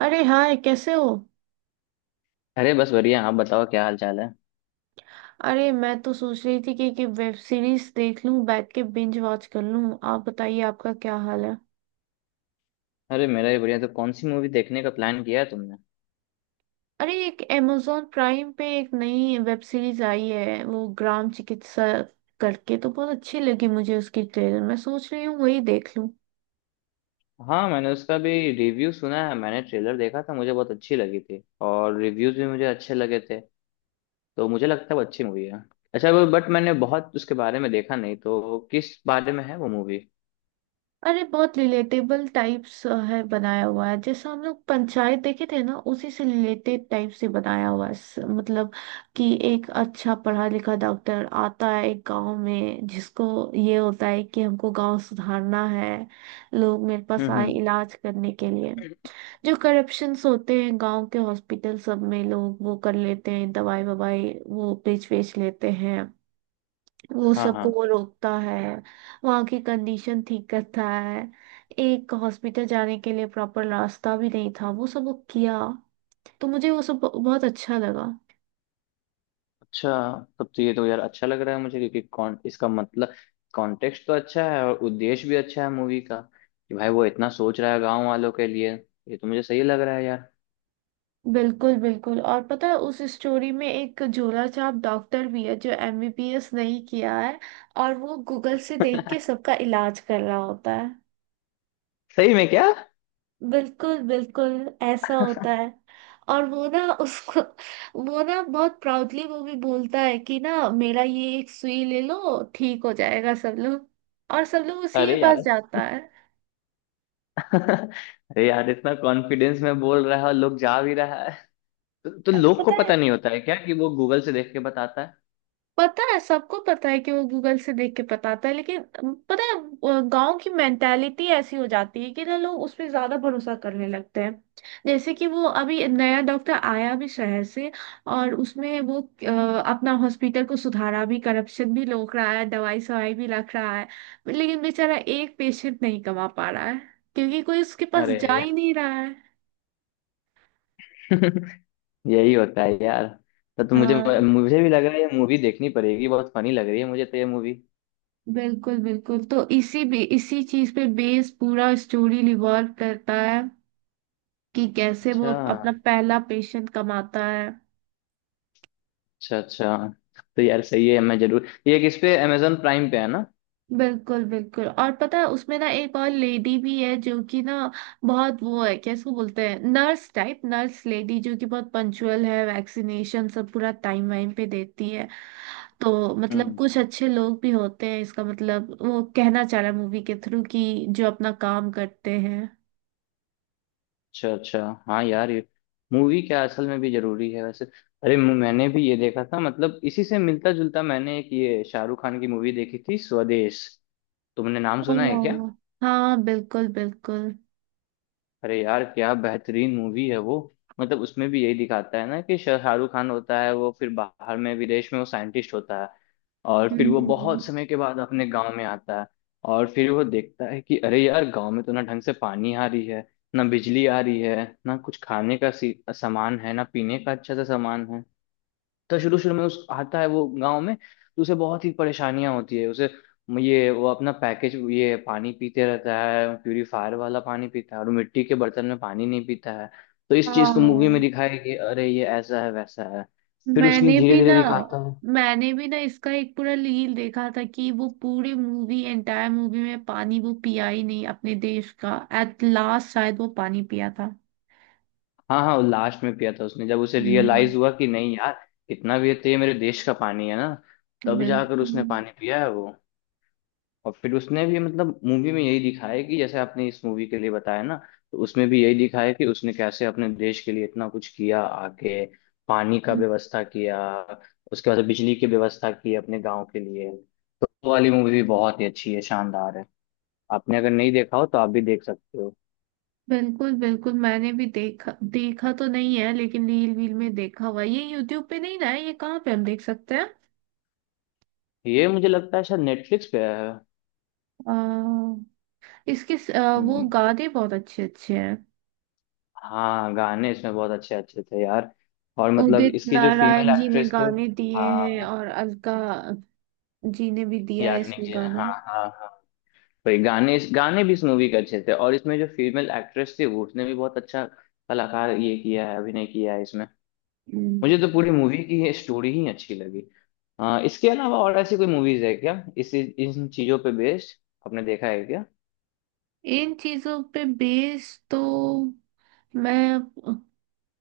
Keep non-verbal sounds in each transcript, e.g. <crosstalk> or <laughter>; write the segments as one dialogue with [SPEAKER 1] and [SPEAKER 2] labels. [SPEAKER 1] अरे हाय कैसे हो।
[SPEAKER 2] अरे बस बढ़िया। आप बताओ क्या हाल चाल है।
[SPEAKER 1] अरे मैं तो सोच रही थी कि वेब सीरीज देख लूं बैठ के बिंज वॉच कर लूं। आप बताइए आपका क्या हाल है।
[SPEAKER 2] अरे मेरा भी बढ़िया। तो कौन सी मूवी देखने का प्लान किया है तुमने।
[SPEAKER 1] अरे एक amazon प्राइम पे एक नई वेब सीरीज आई है वो ग्राम चिकित्सा करके, तो बहुत अच्छी लगी मुझे उसकी ट्रेलर। मैं सोच रही हूँ वही देख लूं।
[SPEAKER 2] हाँ मैंने उसका भी रिव्यू सुना है। मैंने ट्रेलर देखा था, मुझे बहुत अच्छी लगी थी, और रिव्यूज भी मुझे अच्छे लगे थे। तो मुझे लगता है वो अच्छी मूवी है। अच्छा वो बट मैंने बहुत उसके बारे में देखा नहीं, तो किस बारे में है वो मूवी।
[SPEAKER 1] अरे बहुत रिलेटेबल टाइप्स है, बनाया हुआ है जैसा हम लोग पंचायत देखे थे ना, उसी से रिलेटेड टाइप से बनाया हुआ है। मतलब कि एक अच्छा पढ़ा लिखा डॉक्टर आता है एक गांव में, जिसको ये होता है कि हमको गांव सुधारना है। लोग मेरे
[SPEAKER 2] हम्म
[SPEAKER 1] पास आए
[SPEAKER 2] हम्म
[SPEAKER 1] इलाज करने के लिए। जो करप्शंस होते हैं गांव के हॉस्पिटल सब में, लोग वो कर लेते हैं, दवाई ववाई वो बेच बेच लेते हैं। वो
[SPEAKER 2] हाँ हाँ।
[SPEAKER 1] सबको वो रोकता है, वहाँ की कंडीशन ठीक करता है। एक हॉस्पिटल जाने के लिए प्रॉपर रास्ता भी नहीं था, वो सब वो किया। तो मुझे वो सब बहुत अच्छा लगा।
[SPEAKER 2] अच्छा, तब तो ये तो यार अच्छा लग रहा है मुझे, क्योंकि कौन इसका मतलब कॉन्टेक्स्ट तो अच्छा है और उद्देश्य भी अच्छा है मूवी का। कि भाई वो इतना सोच रहा है गांव वालों के लिए, ये तो मुझे सही लग रहा है यार।
[SPEAKER 1] बिल्कुल बिल्कुल। और पता है उस स्टोरी में एक झोला छाप डॉक्टर भी है जो एमबीबीएस नहीं किया है, और वो गूगल से देख के
[SPEAKER 2] <laughs>
[SPEAKER 1] सबका इलाज कर रहा होता है।
[SPEAKER 2] सही में क्या।
[SPEAKER 1] बिल्कुल बिल्कुल, ऐसा होता है। और वो ना उसको, वो ना बहुत प्राउडली वो भी बोलता है कि ना मेरा ये एक सुई ले लो, ठीक हो जाएगा सब लोग। और सब लोग उसी के
[SPEAKER 2] अरे
[SPEAKER 1] पास
[SPEAKER 2] यार।
[SPEAKER 1] जाता है।
[SPEAKER 2] <laughs> अरे यार इतना कॉन्फिडेंस में बोल रहा है और लोग जा भी रहा है। तो
[SPEAKER 1] अब
[SPEAKER 2] लोग को
[SPEAKER 1] पता है,
[SPEAKER 2] पता नहीं होता है क्या कि वो गूगल से देख के बताता है।
[SPEAKER 1] पता है सबको पता है कि वो गूगल से देख के बताता है, लेकिन पता है गांव की मेंटालिटी ऐसी हो जाती है कि ना लोग उस पे ज्यादा भरोसा करने लगते हैं। जैसे कि वो अभी नया डॉक्टर आया भी शहर से, और उसमें वो अपना हॉस्पिटल को सुधारा भी, करप्शन भी रोक रहा है, दवाई सवाई भी रख रहा है, लेकिन बेचारा एक पेशेंट नहीं कमा पा रहा है क्योंकि कोई उसके पास जा
[SPEAKER 2] अरे
[SPEAKER 1] ही नहीं रहा है।
[SPEAKER 2] <laughs> यही होता है यार। तो मुझे
[SPEAKER 1] हाँ
[SPEAKER 2] मुझे भी लग रहा है ये मूवी देखनी पड़ेगी, बहुत फनी लग रही है मुझे तो ये मूवी।
[SPEAKER 1] बिल्कुल बिल्कुल। तो इसी भी इसी चीज पे बेस पूरा स्टोरी रिवॉल्व करता है कि कैसे वो
[SPEAKER 2] अच्छा
[SPEAKER 1] अपना पहला पेशेंट कमाता है।
[SPEAKER 2] अच्छा। अच्छा तो यार सही है, मैं जरूर ये किस पे अमेजोन प्राइम पे है ना।
[SPEAKER 1] बिल्कुल बिल्कुल। और पता है उसमें ना एक और लेडी भी है, जो कि ना बहुत वो है, क्या इसको बोलते हैं, नर्स टाइप, नर्स लेडी जो कि बहुत पंचुअल है, वैक्सीनेशन सब पूरा टाइम वाइम पे देती है। तो मतलब
[SPEAKER 2] हम्म
[SPEAKER 1] कुछ अच्छे लोग भी होते हैं, इसका मतलब वो कहना चाह रहा है मूवी के थ्रू कि जो अपना काम करते हैं।
[SPEAKER 2] अच्छा अच्छा। हाँ यार ये मूवी क्या असल में भी जरूरी है वैसे। अरे मैंने भी ये देखा था, मतलब इसी से मिलता जुलता, मैंने एक ये शाहरुख खान की मूवी देखी थी स्वदेश। तुमने नाम सुना है क्या।
[SPEAKER 1] ओह, हाँ बिल्कुल बिल्कुल।
[SPEAKER 2] अरे यार क्या बेहतरीन मूवी है वो। मतलब उसमें भी यही दिखाता है ना कि शाहरुख खान होता है वो, फिर बाहर में विदेश में वो साइंटिस्ट होता है, और फिर वो
[SPEAKER 1] हम्म
[SPEAKER 2] बहुत समय के बाद अपने गांव में आता है। और फिर वो देखता है कि अरे यार गांव में तो ना ढंग से पानी आ रही है, ना बिजली आ रही है, ना कुछ खाने का सामान है, ना पीने का अच्छा सा सामान है। तो शुरू शुरू में उस आता है वो गांव में, तो उसे बहुत ही परेशानियां होती है उसे। ये वो अपना पैकेज ये पानी पीते रहता है, प्यूरीफायर वाला पानी पीता है, और मिट्टी के बर्तन में पानी नहीं पीता है। तो इस चीज को मूवी में
[SPEAKER 1] हाँ,
[SPEAKER 2] दिखाया है कि अरे ये ऐसा है वैसा है। फिर उसने
[SPEAKER 1] मैंने
[SPEAKER 2] धीरे
[SPEAKER 1] भी
[SPEAKER 2] धीरे
[SPEAKER 1] ना
[SPEAKER 2] दिखाता है।
[SPEAKER 1] मैंने भी ना इसका एक पूरा रील देखा था कि वो पूरी मूवी एंटायर मूवी में पानी वो पिया ही नहीं अपने देश का, एट लास्ट शायद वो पानी पिया था।
[SPEAKER 2] हाँ हाँ, लास्ट में पिया था उसने, जब उसे
[SPEAKER 1] हम्म,
[SPEAKER 2] रियलाइज हुआ कि नहीं यार कितना भी है तो ये मेरे देश का पानी है ना। तब जाकर उसने
[SPEAKER 1] बिल्कुल।
[SPEAKER 2] पानी पिया है वो। और फिर उसने भी मतलब मूवी में यही दिखाया है कि जैसे आपने इस मूवी के लिए बताया ना, तो उसमें भी यही दिखाया है कि उसने कैसे अपने देश के लिए इतना कुछ किया आके। पानी का व्यवस्था किया, उसके बाद बिजली की व्यवस्था की अपने गांव के लिए। वो वाली मूवी भी बहुत ही अच्छी है, शानदार है। आपने अगर नहीं देखा हो तो आप भी देख सकते हो।
[SPEAKER 1] बिल्कुल बिल्कुल मैंने भी देखा देखा तो नहीं है, लेकिन रील वील में देखा हुआ है। ये यूट्यूब पे नहीं ना है, ये कहाँ पे हम देख सकते हैं।
[SPEAKER 2] ये मुझे लगता है शायद नेटफ्लिक्स पे है।
[SPEAKER 1] अ, इसके वो
[SPEAKER 2] हम्म,
[SPEAKER 1] गाने बहुत अच्छे अच्छे हैं।
[SPEAKER 2] हाँ गाने इसमें बहुत अच्छे अच्छे थे यार। और मतलब
[SPEAKER 1] उदित
[SPEAKER 2] इसकी जो फीमेल
[SPEAKER 1] नारायण जी ने
[SPEAKER 2] एक्ट्रेस थी,
[SPEAKER 1] गाने दिए हैं
[SPEAKER 2] हाँ
[SPEAKER 1] और अलका जी ने भी दिया
[SPEAKER 2] याग्निक
[SPEAKER 1] इसमें
[SPEAKER 2] जी ने।
[SPEAKER 1] गाना।
[SPEAKER 2] हाँ हाँ हाँ। भाई गाने गाने भी इस मूवी के अच्छे थे, और इसमें जो फीमेल एक्ट्रेस थी वो उसने भी बहुत अच्छा कलाकार ये किया है, अभिनय किया है इसमें।
[SPEAKER 1] हम्म,
[SPEAKER 2] मुझे तो पूरी मूवी की ये स्टोरी ही अच्छी लगी। इसके अलावा और ऐसी कोई मूवीज है क्या इसी इन चीजों पे बेस्ड, आपने देखा है क्या।
[SPEAKER 1] इन चीजों पे बेस तो मैं,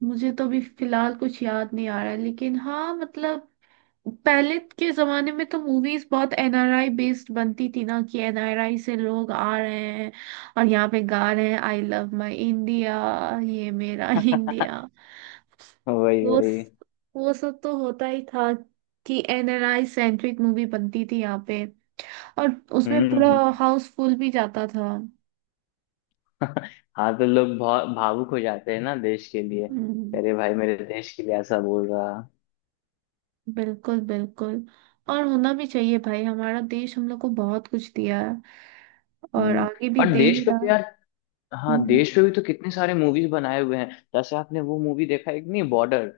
[SPEAKER 1] मुझे तो अभी फिलहाल कुछ याद नहीं आ रहा है, लेकिन हाँ मतलब पहले के जमाने में तो मूवीज बहुत एनआरआई बेस्ड बनती थी ना, कि एनआरआई से लोग आ रहे हैं और यहाँ पे गा रहे हैं आई लव माई इंडिया, ये मेरा <laughs> इंडिया।
[SPEAKER 2] <laughs> वही
[SPEAKER 1] वो
[SPEAKER 2] वही।
[SPEAKER 1] वो सब तो होता ही था कि एनआरआई सेंट्रिक मूवी बनती थी यहाँ पे, और उसमें
[SPEAKER 2] हम्म
[SPEAKER 1] पूरा
[SPEAKER 2] हम्म।
[SPEAKER 1] हाउस फुल भी जाता था।
[SPEAKER 2] <laughs> हाँ तो लोग भावुक हो जाते हैं ना देश के लिए।
[SPEAKER 1] हम्म,
[SPEAKER 2] अरे भाई मेरे देश के लिए ऐसा बोल रहा।
[SPEAKER 1] बिल्कुल बिल्कुल। और होना भी चाहिए भाई, हमारा देश हम लोग को बहुत कुछ दिया है और
[SPEAKER 2] हम्म
[SPEAKER 1] आगे भी
[SPEAKER 2] और
[SPEAKER 1] दे ही
[SPEAKER 2] देश का
[SPEAKER 1] रहा।
[SPEAKER 2] प्यार। हाँ
[SPEAKER 1] हम्म।
[SPEAKER 2] देश पे भी तो कितने सारे मूवीज बनाए हुए हैं। जैसे आपने वो मूवी देखा एक नहीं बॉर्डर,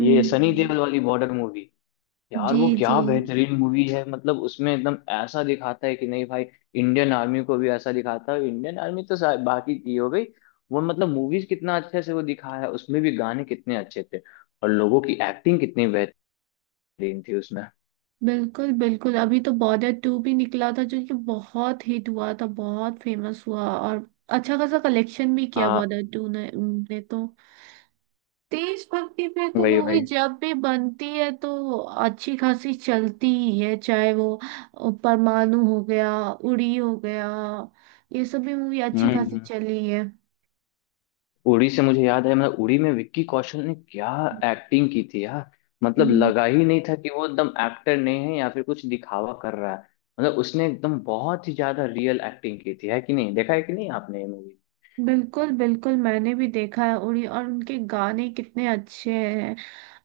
[SPEAKER 2] ये सनी देओल वाली बॉर्डर मूवी। यार
[SPEAKER 1] जी
[SPEAKER 2] वो
[SPEAKER 1] जी।
[SPEAKER 2] क्या बेहतरीन मूवी है, मतलब उसमें एकदम ऐसा दिखाता है कि नहीं भाई इंडियन आर्मी को भी ऐसा दिखाता है। इंडियन आर्मी तो बाकी की हो गई। वो मतलब मूवीज कितना अच्छे से वो दिखाया है, उसमें भी गाने कितने अच्छे थे और लोगों की एक्टिंग कितनी बेहतरीन थी उसमें।
[SPEAKER 1] बिल्कुल बिल्कुल, अभी तो बॉर्डर टू भी निकला था जो कि बहुत हिट हुआ था, बहुत फेमस हुआ, और अच्छा खासा कलेक्शन भी किया
[SPEAKER 2] हाँ
[SPEAKER 1] बॉर्डर टू ने तो। देशभक्ति पे तो
[SPEAKER 2] वही
[SPEAKER 1] मूवी
[SPEAKER 2] वही।
[SPEAKER 1] जब भी बनती है तो अच्छी खासी चलती ही है, चाहे वो परमाणु हो गया, उड़ी हो गया, ये सब भी मूवी
[SPEAKER 2] हम्म
[SPEAKER 1] अच्छी खासी
[SPEAKER 2] हम्म।
[SPEAKER 1] चली है।
[SPEAKER 2] उड़ी से मुझे याद है, मतलब उड़ी में विक्की कौशल ने क्या एक्टिंग की थी यार। मतलब
[SPEAKER 1] हम्म,
[SPEAKER 2] लगा ही नहीं था कि वो एकदम एक्टर नहीं है या फिर कुछ दिखावा कर रहा है। मतलब उसने एकदम बहुत ही ज्यादा रियल एक्टिंग की थी, है कि नहीं, देखा है कि नहीं आपने ये मूवी।
[SPEAKER 1] बिल्कुल बिल्कुल, मैंने भी देखा है उरी, और उनके गाने कितने अच्छे हैं।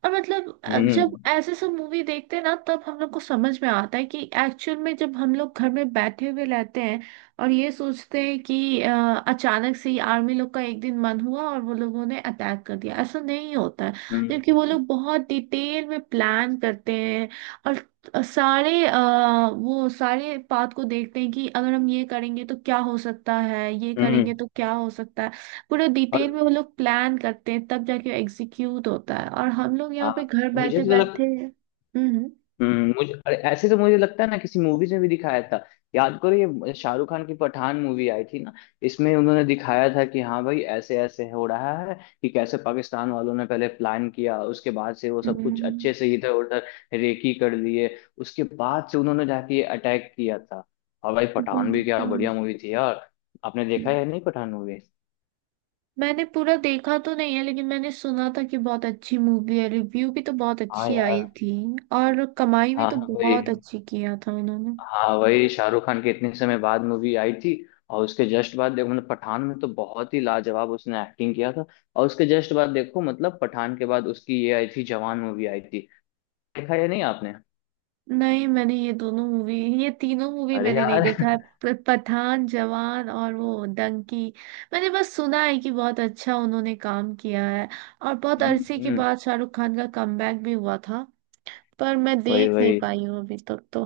[SPEAKER 1] और मतलब जब
[SPEAKER 2] हम्म
[SPEAKER 1] ऐसे सब मूवी देखते हैं ना, तब हम लोग को समझ में आता है कि एक्चुअल में जब हम लोग घर में बैठे हुए रहते हैं और ये सोचते हैं कि अचानक से ही आर्मी लोग का एक दिन मन हुआ और वो लोगों ने अटैक कर दिया, ऐसा नहीं होता है।
[SPEAKER 2] हम्म हम्म
[SPEAKER 1] जबकि वो
[SPEAKER 2] हम्म।
[SPEAKER 1] लोग बहुत डिटेल में प्लान करते हैं, और सारे वो सारे पाथ को देखते हैं कि अगर हम ये करेंगे तो क्या हो सकता है, ये
[SPEAKER 2] हम्म, हम्म।
[SPEAKER 1] करेंगे तो क्या हो सकता है। पूरे
[SPEAKER 2] और
[SPEAKER 1] डिटेल में वो लोग प्लान करते हैं, तब जाके एग्जीक्यूट होता है, और हम लोग यहाँ
[SPEAKER 2] हाँ
[SPEAKER 1] पे घर
[SPEAKER 2] मुझे
[SPEAKER 1] बैठे
[SPEAKER 2] तो
[SPEAKER 1] बैठे
[SPEAKER 2] लग।
[SPEAKER 1] हम्म।
[SPEAKER 2] मुझे अरे ऐसे तो मुझे लगता है ना किसी मूवीज में भी दिखाया था। याद करो ये शाहरुख खान की पठान मूवी आई थी ना, इसमें उन्होंने दिखाया था कि हाँ भाई ऐसे ऐसे हो रहा है कि कैसे पाकिस्तान वालों ने पहले प्लान किया, उसके बाद से वो सब कुछ
[SPEAKER 1] हम्म,
[SPEAKER 2] अच्छे से इधर उधर रेकी कर लिए, उसके बाद से उन्होंने जाके ये अटैक किया था। और भाई पठान भी क्या
[SPEAKER 1] बिल्कुल।
[SPEAKER 2] बढ़िया मूवी थी यार। आपने देखा है या नहीं पठान मूवी।
[SPEAKER 1] मैंने पूरा देखा तो नहीं है, लेकिन मैंने सुना था कि बहुत अच्छी मूवी है, रिव्यू भी तो बहुत
[SPEAKER 2] हाँ
[SPEAKER 1] अच्छी
[SPEAKER 2] यार।
[SPEAKER 1] आई थी और कमाई भी
[SPEAKER 2] हाँ
[SPEAKER 1] तो
[SPEAKER 2] हाँ, वही।
[SPEAKER 1] बहुत अच्छी किया था उन्होंने।
[SPEAKER 2] हाँ वही शाहरुख खान की इतने समय बाद मूवी आई थी, और उसके जस्ट बाद देखो मतलब पठान में तो बहुत ही लाजवाब उसने एक्टिंग किया था। और उसके जस्ट बाद देखो मतलब पठान के बाद उसकी ये आई थी जवान, मूवी आई थी। देखा या नहीं आपने।
[SPEAKER 1] नहीं मैंने ये दोनों मूवी ये तीनों मूवी
[SPEAKER 2] अरे
[SPEAKER 1] मैंने नहीं
[SPEAKER 2] यार
[SPEAKER 1] देखा
[SPEAKER 2] <laughs>
[SPEAKER 1] है, पठान, जवान और वो डंकी। मैंने बस सुना है कि बहुत अच्छा उन्होंने काम किया है, और बहुत
[SPEAKER 2] हम्म
[SPEAKER 1] अरसे के
[SPEAKER 2] हम्म,
[SPEAKER 1] बाद शाहरुख खान का कमबैक भी हुआ था। पर मैं
[SPEAKER 2] वही
[SPEAKER 1] देख नहीं
[SPEAKER 2] वही।
[SPEAKER 1] पाई हूँ अभी तक तो।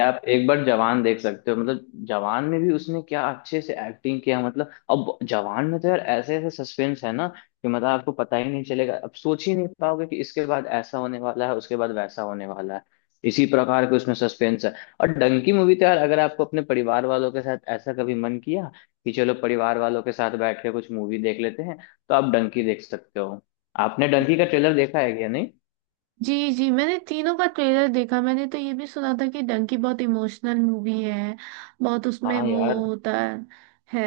[SPEAKER 2] आप एक बार जवान देख सकते हो, मतलब जवान में भी उसने क्या अच्छे से एक्टिंग किया, मतलब अब जवान में तो यार ऐसे ऐसे सस्पेंस है ना कि मतलब आपको पता ही नहीं चलेगा, अब सोच ही नहीं पाओगे कि इसके बाद ऐसा होने वाला है उसके बाद वैसा होने वाला है। इसी प्रकार के उसमें सस्पेंस है। और डंकी मूवी तो यार अगर आपको अपने परिवार वालों के साथ ऐसा कभी मन किया कि चलो परिवार वालों के साथ बैठ के कुछ मूवी देख लेते हैं, तो आप डंकी देख सकते हो। आपने डंकी का ट्रेलर देखा है क्या नहीं।
[SPEAKER 1] जी जी, मैंने तीनों का ट्रेलर देखा। मैंने तो ये भी सुना था कि डंकी बहुत इमोशनल मूवी है, बहुत उसमें
[SPEAKER 2] हाँ
[SPEAKER 1] वो
[SPEAKER 2] यार।
[SPEAKER 1] होता है,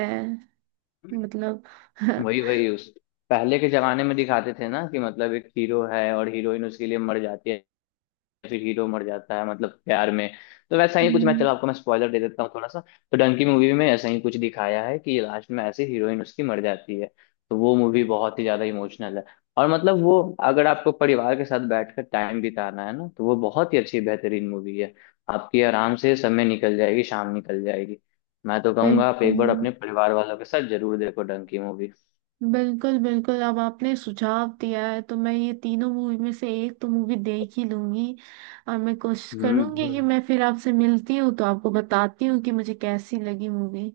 [SPEAKER 1] मतलब <laughs>
[SPEAKER 2] वही वही उस पहले के जमाने में दिखाते थे ना कि मतलब एक हीरो है और हीरोइन उसके लिए मर जाती है, फिर हीरो मर जाता है मतलब प्यार में। तो वैसा ही कुछ मैं
[SPEAKER 1] हम्म,
[SPEAKER 2] चलो आपको मैं स्पॉइलर दे देता हूँ थोड़ा सा, तो डंकी मूवी में ऐसा ही कुछ दिखाया है कि लास्ट में ऐसे हीरोइन उसकी मर जाती है। तो वो मूवी बहुत ही ज्यादा इमोशनल है, और मतलब वो अगर आपको परिवार के साथ बैठकर टाइम बिताना है ना तो वो बहुत ही अच्छी बेहतरीन मूवी है। आपकी आराम से समय निकल जाएगी, शाम निकल जाएगी। मैं तो कहूंगा आप
[SPEAKER 1] बिल्कुल
[SPEAKER 2] एक बार अपने परिवार वालों के साथ जरूर देखो डंकी मूवी।
[SPEAKER 1] बिल्कुल बिल्कुल। अब आपने सुझाव दिया है तो मैं ये तीनों मूवी में से एक तो मूवी देख ही लूंगी। और मैं कोशिश
[SPEAKER 2] हम्म
[SPEAKER 1] करूंगी कि
[SPEAKER 2] हम्म।
[SPEAKER 1] मैं फिर आपसे मिलती हूँ तो आपको बताती हूँ कि मुझे कैसी लगी मूवी।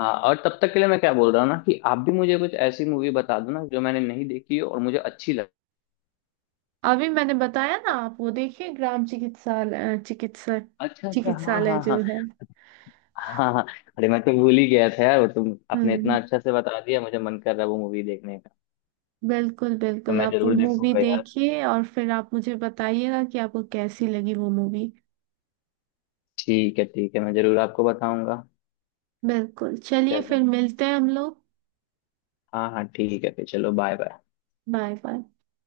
[SPEAKER 2] हाँ और तब तक के लिए मैं क्या बोल रहा हूँ ना कि आप भी मुझे कुछ ऐसी मूवी बता दो ना जो मैंने नहीं देखी हो और मुझे अच्छी लगे।
[SPEAKER 1] अभी मैंने बताया ना,
[SPEAKER 2] आप-
[SPEAKER 1] आप वो देखिए ग्राम चिकित्सालय,
[SPEAKER 2] अच्छा अच्छा। हाँ
[SPEAKER 1] चिकित्सालय
[SPEAKER 2] हाँ
[SPEAKER 1] जो
[SPEAKER 2] हाँ।
[SPEAKER 1] है।
[SPEAKER 2] हाँ हाँ। अरे मैं तो भूल ही गया था यार, वो तुम आपने इतना
[SPEAKER 1] हम्म
[SPEAKER 2] अच्छा से बता दिया, मुझे मन कर रहा है वो मूवी देखने का।
[SPEAKER 1] बिल्कुल
[SPEAKER 2] तो
[SPEAKER 1] बिल्कुल,
[SPEAKER 2] मैं
[SPEAKER 1] आप वो
[SPEAKER 2] जरूर
[SPEAKER 1] मूवी
[SPEAKER 2] देखूंगा यार।
[SPEAKER 1] देखिए और फिर आप मुझे बताइएगा कि आपको कैसी लगी वो मूवी।
[SPEAKER 2] ठीक है ठीक है, मैं जरूर आपको बताऊंगा।
[SPEAKER 1] बिल्कुल, चलिए फिर
[SPEAKER 2] चलो।
[SPEAKER 1] मिलते हैं हम लोग।
[SPEAKER 2] हाँ हाँ ठीक है, फिर चलो बाय बाय।
[SPEAKER 1] Bye bye.